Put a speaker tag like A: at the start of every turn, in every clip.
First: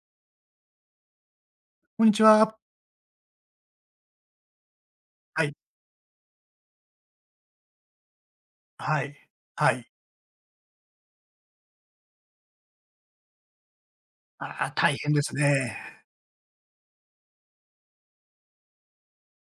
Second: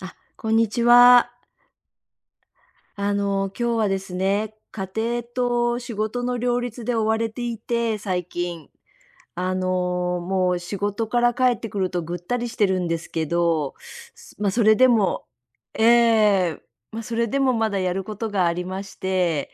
A: あ、こんにちは。
B: こんにちは。
A: 今日はですね、家庭
B: はい、
A: と仕事の両立で追われていて、最近。
B: はい、
A: あ
B: はい。
A: の、もう仕事から帰ってくるとぐったりしてるんですけど、まあ、そ
B: ああ、
A: れで
B: 大変で
A: も
B: す
A: え
B: ね。
A: え、まあ、それでもまだやることがありまして、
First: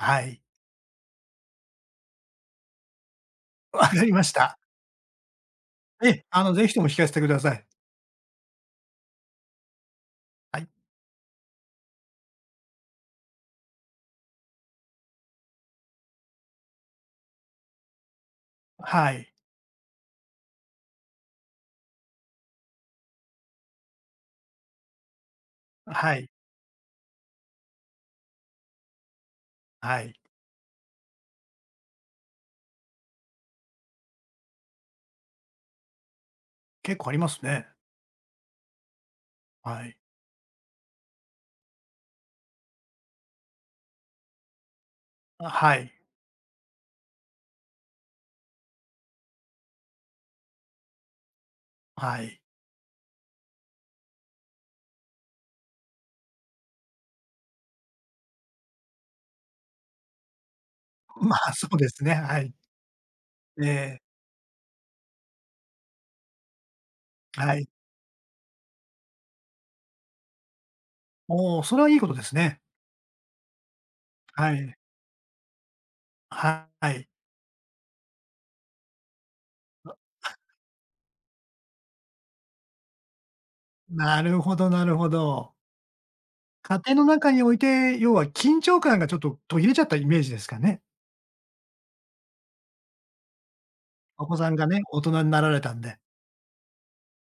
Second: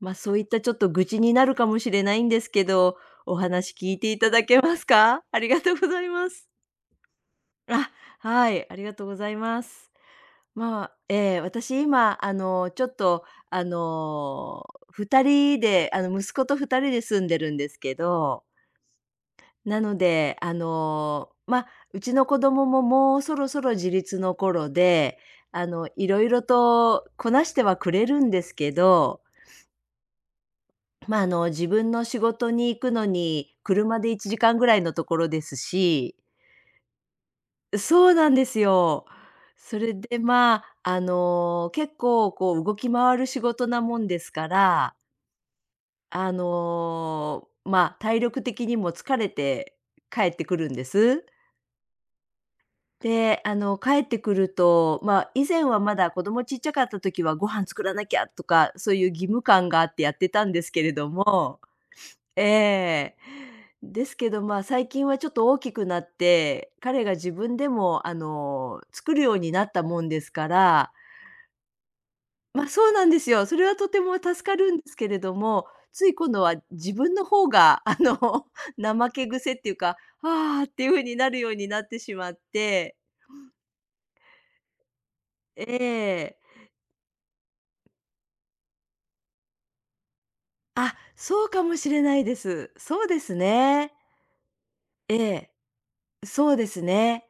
A: まあ、そう
B: い。
A: いったちょっと愚痴になるかもしれないんですけど、お話
B: わ
A: 聞い
B: か
A: て
B: り
A: い
B: ま
A: た
B: し
A: だ
B: た。
A: けますか？ありがとうござ
B: え
A: い
B: え、
A: ます。
B: ぜひとも聞かせてください。
A: あ、はい、ありがとうございます。
B: はい。
A: まあ、ええ、私今、ちょっと、二人で、息子と2人で住んでるんですけど、
B: はい。
A: なので、まあ、うちの子供ももうそろそろ自立の頃で、い
B: は
A: ろ
B: い。
A: いろとこなしてはくれるんですけど、
B: はい。
A: まあ、自分の仕事に行くのに車で1時間ぐらいのところですし、
B: 結構ありますね。
A: そうなんですよ。そ
B: は
A: れ
B: い。
A: で、まあ、結構こう動き回る仕事なもんですから、
B: あ、はい。
A: まあ、体力的にも疲れて帰ってくるんです。
B: はい。
A: で、帰ってくると、まあ、以前はまだ子供ちっちゃかった時はご飯作らなきゃとか、そういう義務感があってやってたんですけれど
B: まあ、
A: も、
B: そうですね。はい。
A: ええ。
B: ええ、
A: ですけど、ま、最近はちょっと大きくなって、彼が自
B: は
A: 分
B: い。
A: でも、作るようになったもんですから、
B: おお、それはいいことですね。
A: ま、そうなんですよ。それはとても助
B: は
A: かる
B: い。
A: んですけれども、つい今度は
B: は
A: 自
B: い。
A: 分の方が、怠け癖っていう
B: あ、
A: か、「ああ」っていう風になるようになってしまって。
B: なるほどなるほど。
A: ええ。
B: 家庭の中において、要は緊張感がちょっと途切れちゃったイメージですかね。
A: あ、そうかもしれないです。そうですね。
B: お子さんがね、大人
A: え
B: にな
A: え、
B: られたんで。
A: そうですね。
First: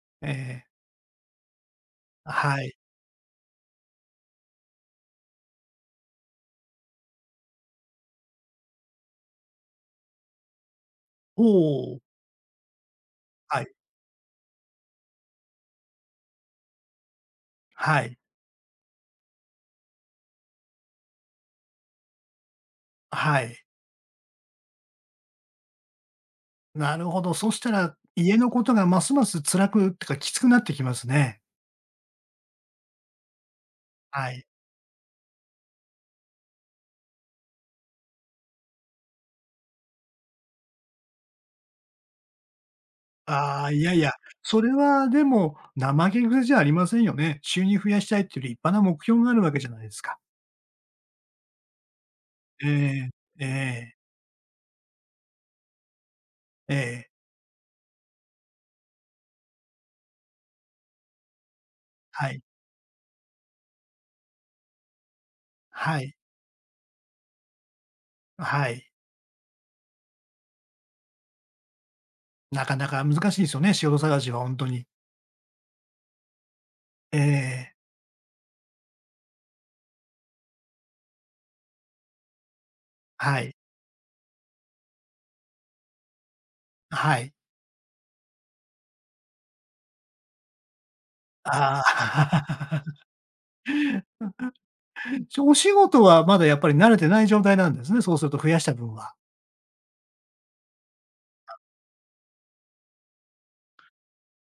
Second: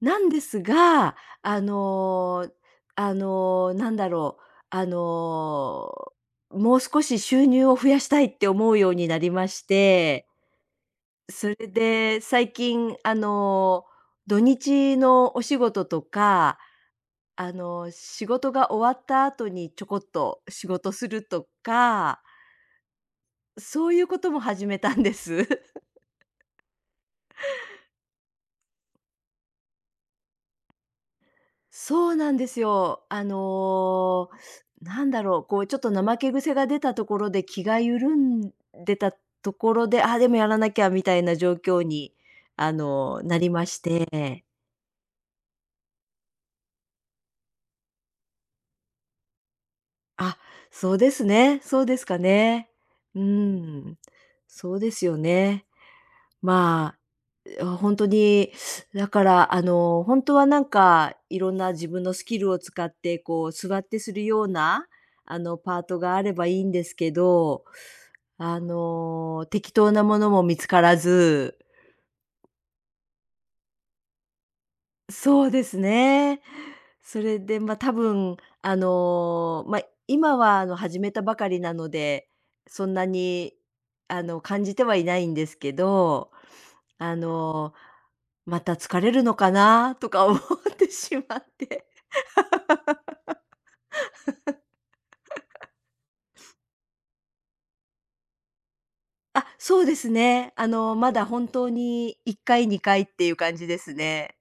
A: なん
B: え
A: です
B: え、
A: が、あの、
B: はい。
A: なんだろう、あの、もう少し収入を増やしたいって思うようになりまして、
B: お
A: それ
B: お、
A: で最近、
B: はい、
A: 土日のお仕事とか、
B: はい、
A: 仕事が終わった後にちょこっと仕事するとか、
B: はい。
A: そういうことも始めたんです。
B: なるほど。そしたら、家のことがますます辛くってか、きつくなってきますね。
A: そうなんですよ。
B: はい。
A: なんだろう、こうちょっと怠け癖が出たところで気が緩んでたところで、あ、でもやらなきゃみたいな状況に、なり
B: あ
A: ま
B: あ、
A: し
B: いやいや、
A: て。
B: それはでも、怠け癖じゃありませんよね。収入増やしたいっていう立派な目標があるわけじゃないですか。
A: あ、そうですね、そうですか
B: え
A: ね。
B: え、
A: うー
B: ええ、
A: ん、そうですよね。
B: え
A: ま
B: え、
A: あ本当に、だから、本当はなんか、いろんな自分のス
B: は
A: キ
B: い、
A: ルを使って、こう、座ってするような、パート
B: はい、
A: があればいいんですけど、
B: はい。
A: 適当なものも見つからず、
B: なかなか難しいですよね、仕事探しは本当に。
A: そうですね。
B: え
A: それで、
B: え、
A: ま、多分、あの、ま、今は、始めたばかりなので、そんな
B: はい、
A: に、感じてはいないんですけど、あ
B: はい。
A: の、また疲れるのかなとか思ってしまっ
B: あ
A: て。
B: あ。お仕事はまだやっぱり慣れてない状態なんですね、そうすると増やした分は。
A: あ、そうですね。まだ本当に1回、2回っていう感じですね。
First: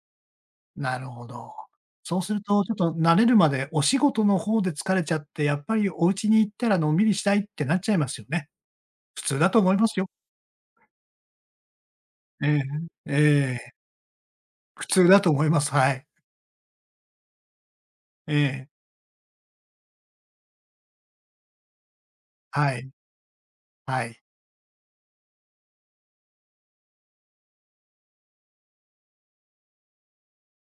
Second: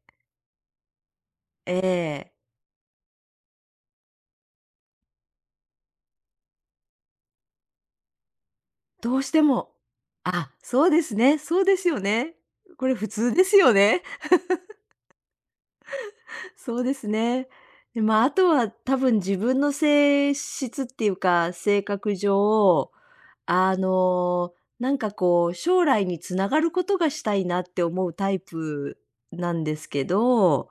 B: なるほど。
A: え
B: そうす
A: え。
B: ると、ちょっと慣れるまでお仕事の方で疲れちゃって、やっぱりお家に行ったらのんびりしたいってなっちゃいますよね。
A: ど
B: 普
A: うし
B: 通
A: て
B: だと思
A: も、
B: いますよ。
A: あ、そうですね、そうですよね。
B: ええ、
A: これ普
B: え
A: 通です
B: え、
A: よね。
B: 普通だと思います。はい。
A: そうですね。で、まあ、あ
B: え
A: と
B: え、
A: は多分自分の性質っていうか、性格
B: はい、
A: 上、あ
B: はい、
A: の、なんかこう、将来につながることがしたいなって思うタイプなんですけど、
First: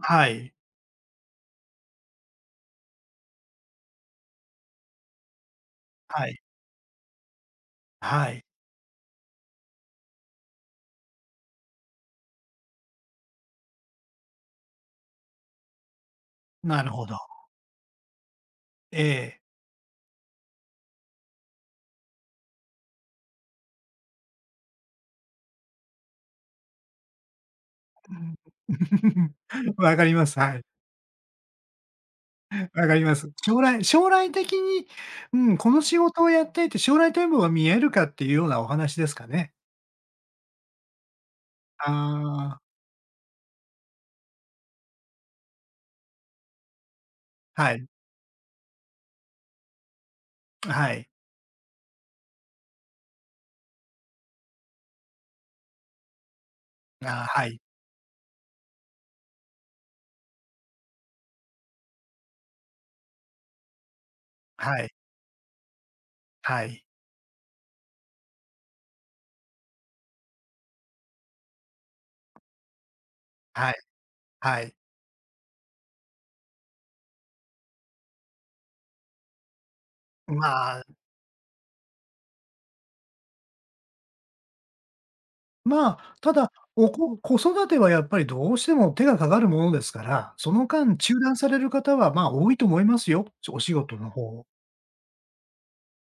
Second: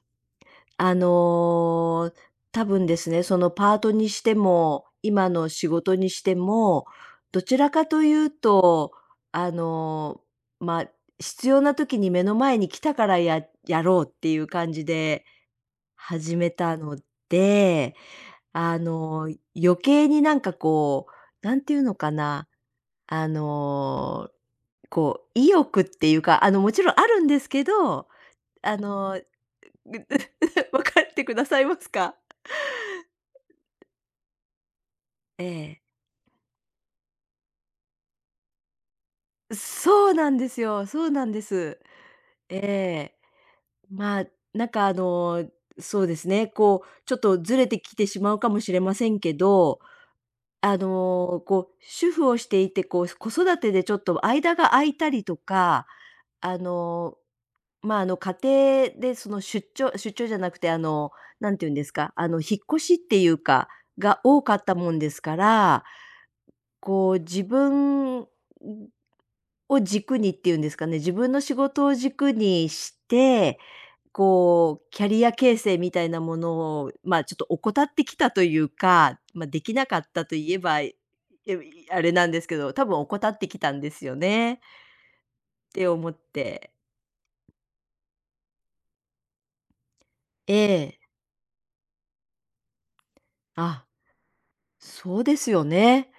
B: はい、
A: あの、多分ですね、そのパートにしても、今の仕事にし
B: は
A: て
B: い、
A: も、どちらかとい
B: は
A: う
B: い。
A: と、あの、まあ、必要な時に目の前に来たからややろうっていう感じで始めた
B: なる
A: の
B: ほど。
A: で、あ
B: え
A: の、
B: え。
A: 余計になんかこう、なんていうのかな、あの、こう、意欲っていうか、もちろんあるんですけど、あの、
B: わか
A: 分
B: ります。はい。
A: かってくださいますか？
B: わかります。将来将来的に、う
A: え
B: ん、この
A: え。
B: 仕事をやっていて、将来展望が見えるかっていうようなお話ですかね。
A: そうなんですよ。そうなんです。
B: あ
A: ええ。まあ、なんかあの、そうですね、こう、ちょっとず
B: あ、
A: れ
B: は
A: て
B: い、
A: きてしまうかもしれませんけど、
B: はい。
A: こう、主婦をしていて、こう、子育てでちょっと間が空いたりとか、あ
B: あ
A: の、
B: あ、はい。
A: ま、家庭でその出張じゃなくて、んていうんですか、引っ越しっていうか、が多かった
B: は
A: も
B: い、
A: んですから、
B: はい、
A: こう、自分を軸にっていうんですかね、自分の仕事を軸にして、
B: はい、はい。
A: こう、キャリア形成みたいなものを、まあ、ちょっと怠ってきたというか、まあ、できなかったと
B: ま
A: いえば、
B: あ、
A: えあれなんですけど、多分怠ってきたんですよねっ
B: ま
A: て思っ
B: あ、ただ、
A: て、
B: おこ子育てはやっぱりどうしても手がかかるものですから、そ
A: え
B: の間
A: え。
B: 中断される方は、まあ、多いと思いますよ、お仕
A: あ、
B: 事の方。
A: そうですよね。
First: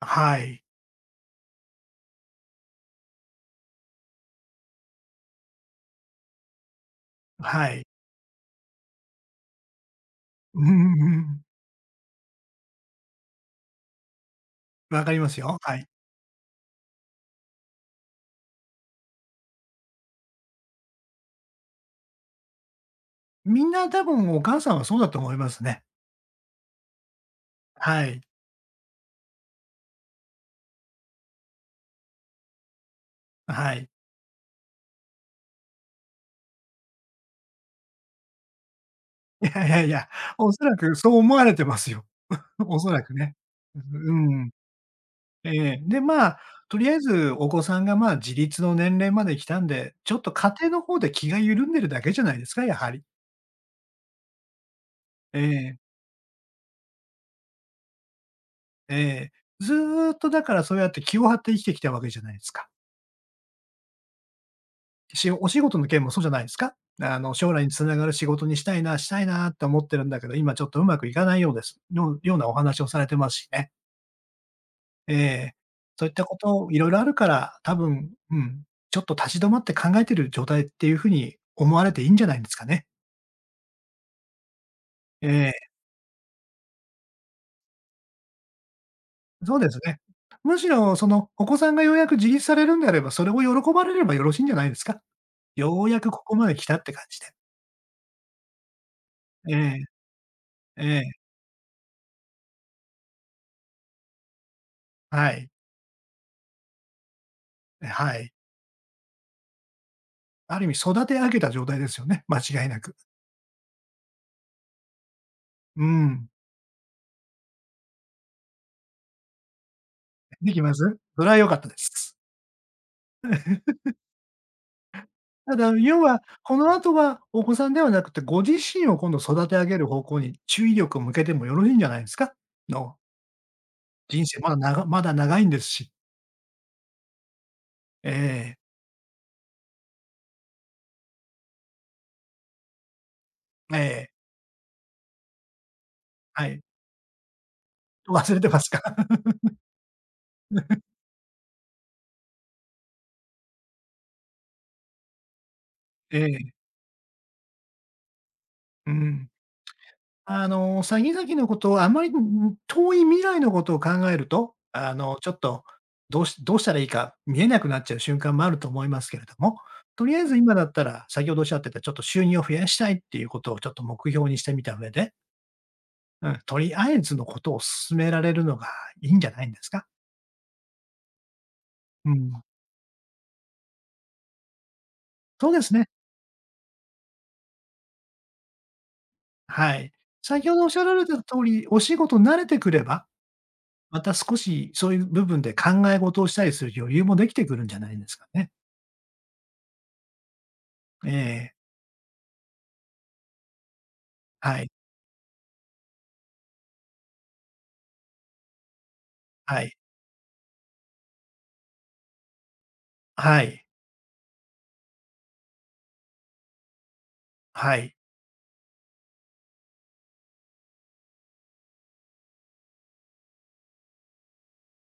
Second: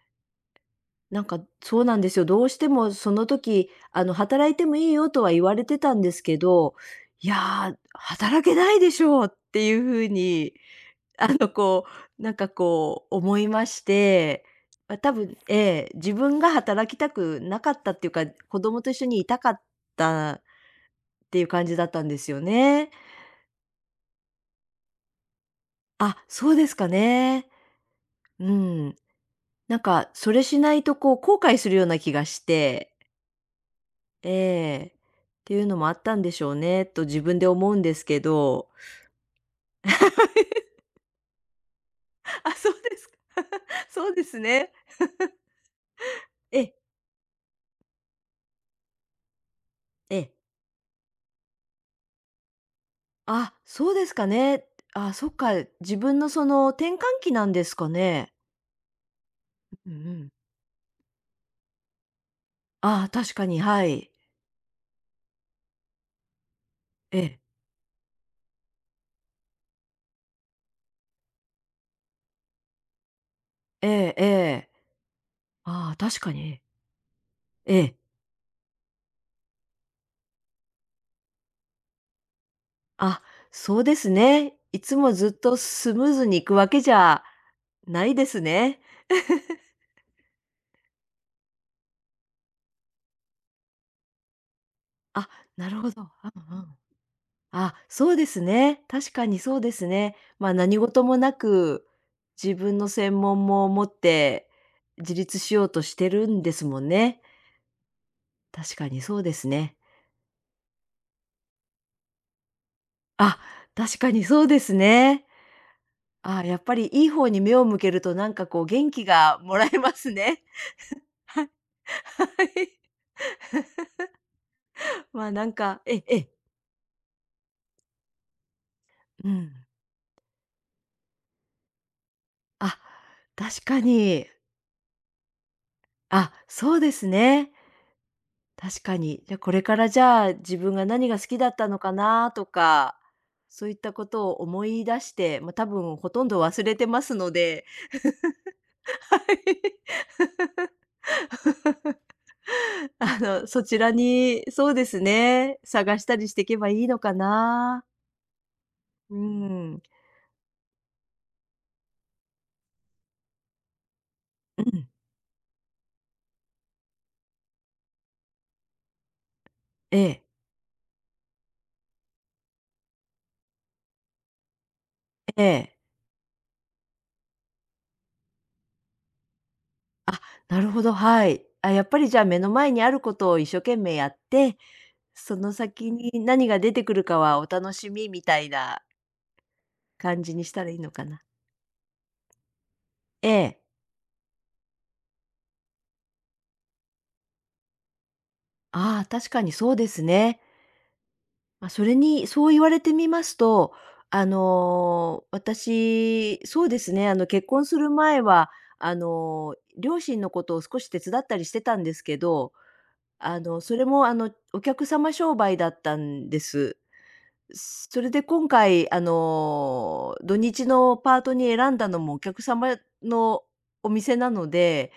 B: はい、
A: なんか、そうなんですよ。どうしてもその時、働いてもいいよとは言われてたんですけど、いや
B: は
A: ー、
B: い。
A: 働けないでしょうっていう風に
B: うんうんう ん。
A: こう、なんかこう思いまして、まあ、
B: わ
A: 多
B: かりま
A: 分
B: す
A: え
B: よ。はい。
A: え、自分が働きたくなかったっていうか、子供と一緒にいたかったっていう感じだったんですよね。
B: みんな多分お母さんはそうだと思いますね。
A: あ、そうですかね。
B: はい、
A: うん。なんか、それしないとこう後悔するような気がして、
B: はい。
A: ええ、っていうのもあったんでしょうねと自分で思うんですけど。
B: いやいやいや、おそらくそう思われてますよ。
A: あ、そう
B: おそ
A: で
B: ら
A: す
B: く
A: か。
B: ね。
A: そ
B: う
A: うです
B: ん。
A: ね。
B: ええ、で、まあ、
A: ええ、
B: とりあえずお子さんが、まあ、自立の年齢まで来たんで、ちょ
A: え
B: っと
A: え。
B: 家庭の方で気が緩んでるだけじゃないですか、やはり。
A: あ、そうですかね。あ、そっ
B: え
A: か、
B: え、
A: 自分のその転換期なんですかね。
B: ええ。ず
A: うんう
B: っと
A: ん。
B: だからそうやって気を張って生きてきたわけじゃないですか。
A: あ、確かに、はい。
B: しお仕事の件もそうじゃないですか？
A: ええ、
B: 将来に繋がる仕事にしたいな、したいなって思ってるんだけど、今ちょっとうまくいかないようです。のようなお話をされてますしね。
A: ええええ。
B: ええ。
A: あ、
B: そういっ
A: 確
B: た
A: か
B: こ
A: に。
B: といろいろあるから、多
A: ええ。
B: 分、うん、ちょっと立ち止まって考えてる状態っていう風に思われていいんじゃないですかね。
A: あ、そうですね。いつも
B: え
A: ずっと
B: え。
A: スムーズにいくわけじゃないですね。
B: そうですね。むしろその、お子さんがようやく自立されるんであれば、それを喜ばれればよろしいんじゃないですか？
A: あ、なる
B: よう
A: ほ
B: や
A: ど。
B: くこ
A: あ、
B: こまで
A: うんう
B: 来
A: ん。
B: たって感じで。
A: あ、そうですね。確かに
B: え
A: そうで
B: え、
A: すね。ま、あ、何
B: ええ、
A: 事もなく、自分の専門も持って自
B: は
A: 立
B: い、
A: しようとしてるんですもんね。
B: はい。
A: 確かにそうですね。
B: ある意味育て上げた状態ですよね、間違いなく。
A: あ、確かにそうですね。
B: うん。
A: あ、やっぱりいい方に目を向けると、なんかこう元気がもらえますね。
B: できます？それは良かったです。
A: はい。まあ、なん
B: ただ、
A: か
B: 要
A: え
B: は、
A: え、
B: この後はお子さんではなくて、ご自身を今度
A: う
B: 育
A: ん。
B: て上げる方向に注意力を向けてもよろしいんじゃないですか？
A: あ、
B: の、
A: 確か
B: 人
A: に。
B: 生まだ長まだ長いんですし。
A: あ、そうですね。
B: ええ、
A: 確かに。じゃ、これからじゃあ、自分が何が好きだったのかなとか、そういっ
B: え
A: たこ
B: え、
A: とを思い出して、ま、多分ほとんど
B: はい。
A: 忘れてますので、
B: 忘れてますか？
A: は い。そちらに、そうですね、探した
B: え
A: りしていけ
B: え。
A: ばいいのかな。
B: う
A: うー
B: ん。
A: ん。
B: 先々のことをあまり、ん遠い未来のことを考えると、
A: うん。
B: ちょっと、どうしどうしたらいいか見えなくなっちゃう瞬間もあると思いますけれども、
A: え
B: とりあ
A: え、
B: えず今だったら、先ほどおっしゃってたちょっと収入を増やしたいっていうことをちょっと目標にしてみた上で、
A: ええ。
B: うん、とりあえずのことを進められるのがいいんじゃないんですか？
A: あ、なるほど、はい。あ、やっぱり
B: う
A: じゃあ
B: ん。
A: 目の前にあることを一生懸命やって、そ
B: そう
A: の
B: ですね。
A: 先に何が出てくるかはお楽しみみたいな
B: はい。
A: 感じに
B: 先
A: し
B: ほど
A: た
B: おっ
A: ら
B: し
A: いい
B: ゃ
A: の
B: られ
A: か
B: てた
A: な。
B: 通り、お仕事慣れてくれば、
A: ええ。
B: また少しそういう部分で考え事をしたりする余裕もできてくるんじゃないですかね。
A: ああ、確かにそうですね。
B: ええ、
A: まあ、それに、そう言われてみますと、
B: はい、
A: 私、そうですね、結婚する前は、
B: はい、
A: 両親のことを少し手伝ったりしてたんですけど、
B: はい、
A: それも、お客様商売だったんです。
B: はい。
A: それで今回、土日のパートに選んだのもお客様のお店なので、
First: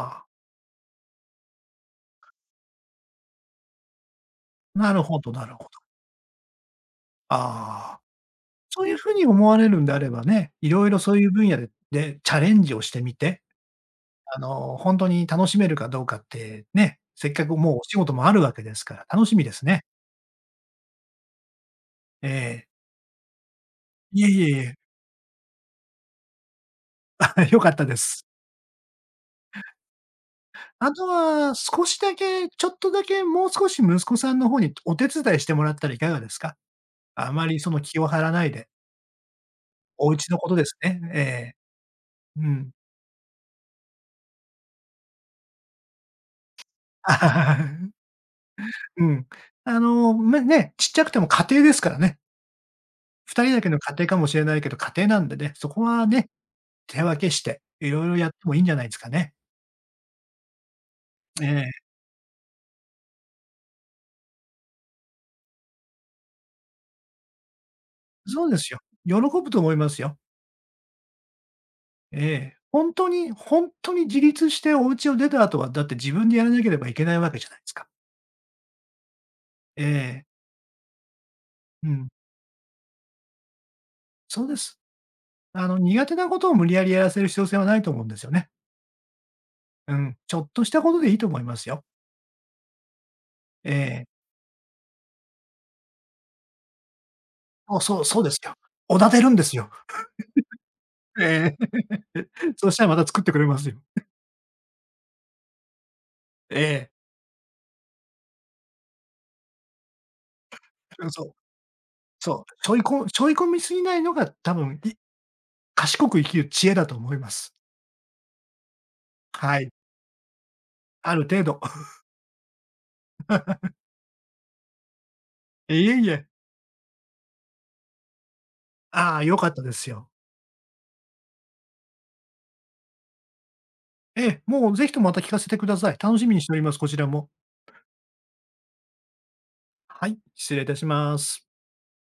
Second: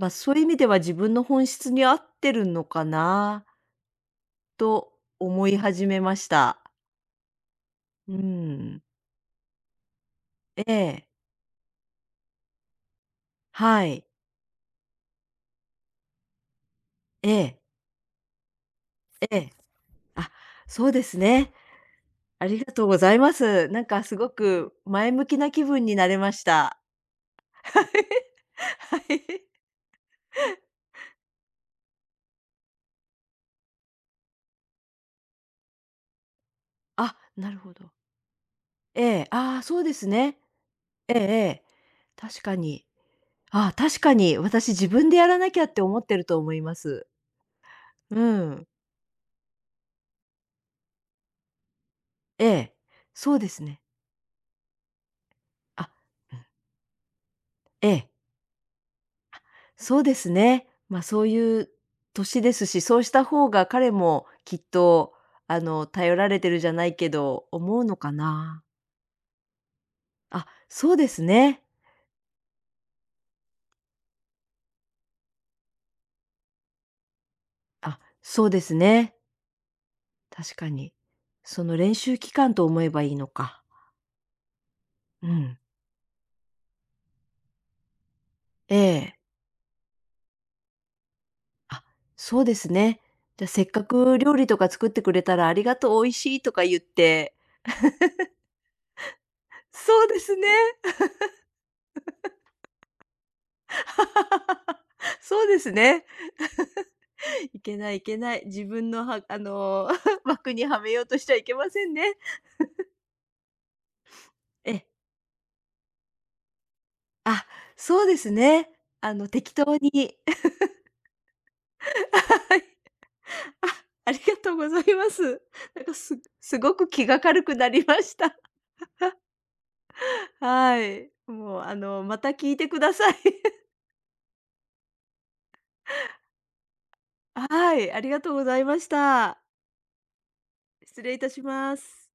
A: まあ、そういう意味では自分の本質に合ってるのかな
B: あ、な
A: と
B: るほどな
A: 思
B: る
A: い
B: ほど。
A: 始めました。
B: ああ、
A: うん。
B: そういう風に思われるんであればね、
A: え
B: いろいろ
A: え、
B: そういう分野でで、チャレンジをしてみて、
A: はい。
B: ほんとに楽しめるかどうかって、ね、せ
A: え
B: っかく
A: え、
B: もうお仕事もあるわけですから、楽し
A: え
B: み
A: え。
B: ですね。
A: あ、そうですね。
B: え
A: あり
B: え。
A: がとうございます。なんかす
B: いえ
A: ご
B: いえい
A: く
B: え、
A: 前向きな気分になれました。
B: あ良 かっ
A: は
B: た
A: い。
B: です。
A: はい。
B: あとは、少しだけ、ちょっとだけもう少し息子さんの方にお手伝いしてもらったらいかがですか？
A: あ、
B: あま
A: なる
B: りそ
A: ほ
B: の
A: ど。
B: 気を張らないで、
A: ええ、ああ、そうです
B: お家の
A: ね。
B: ことですね。
A: ええ
B: え
A: え
B: え、
A: え。確
B: う
A: か
B: ん。
A: に。ああ、確かに私自分でやらなきゃって思ってると思います。うん。
B: うん。あの、ま、ね、ちっちゃくても家庭ですからね。
A: ええ、そう
B: 2
A: で
B: 人だ
A: す
B: けの
A: ね。
B: 家庭かもしれないけど、家庭なんでね、そこ
A: あ、
B: はね、
A: うん、
B: 手分けして、
A: え
B: いろ
A: え。
B: いろやってもいいんじゃないですかね。
A: そうですね。ま、あそう
B: え
A: いう
B: え、
A: 年ですし、そうした方が彼もきっと、頼られてるじゃないけど、思うのか
B: そうで
A: な。
B: すよ。喜ぶと思いますよ。
A: あ、そうですね。
B: ええ。ほんとにほんとに自立してお家を出た後は、だって自分でやらなければいけないわけじゃないですか。
A: あ、そうですね。
B: ええ、
A: 確かに。その
B: う
A: 練
B: ん、
A: 習期間と思えばいいのか。
B: そうです。
A: うん。
B: 苦手なことを無理やりやらせる必要性はないと思うんですよね。
A: ええ。
B: うん、ちょっとしたことでいいと思います
A: あ、
B: よ。
A: そうですね。じゃ、せっ
B: え
A: かく
B: え。
A: 料理とか作ってくれたら、ありがとう、美味しいとか言って、
B: そうそう、そうですよ。おだてるんですよ。
A: そうですね。
B: ええ、そしたらまた作ってくれますよ。
A: そうですね。
B: ええ。
A: いけないいけない。自分のはあの、枠にはめよ
B: う
A: う
B: ん、
A: と
B: そ
A: し
B: う。
A: てはいけませんね。
B: そう。ちょいこちょい込みすぎないのが多分、
A: え、
B: い賢く生きる知恵だと思いま
A: あ、
B: す。
A: そうですね。適
B: はい。
A: 当に。
B: ある程度。
A: はい。あ、ありがとうございます。なん
B: い
A: か
B: えい
A: す
B: え。
A: すごく気が軽くなりました。
B: ああ、良かったですよ。
A: はい。もう、また聞いてください。
B: ええ、もうぜひともまた聞かせてください。楽しみにしております、こちらも。
A: はい、ありがとうございました。
B: はい、失礼いたし
A: 失礼
B: ま
A: いたし
B: す。
A: ます。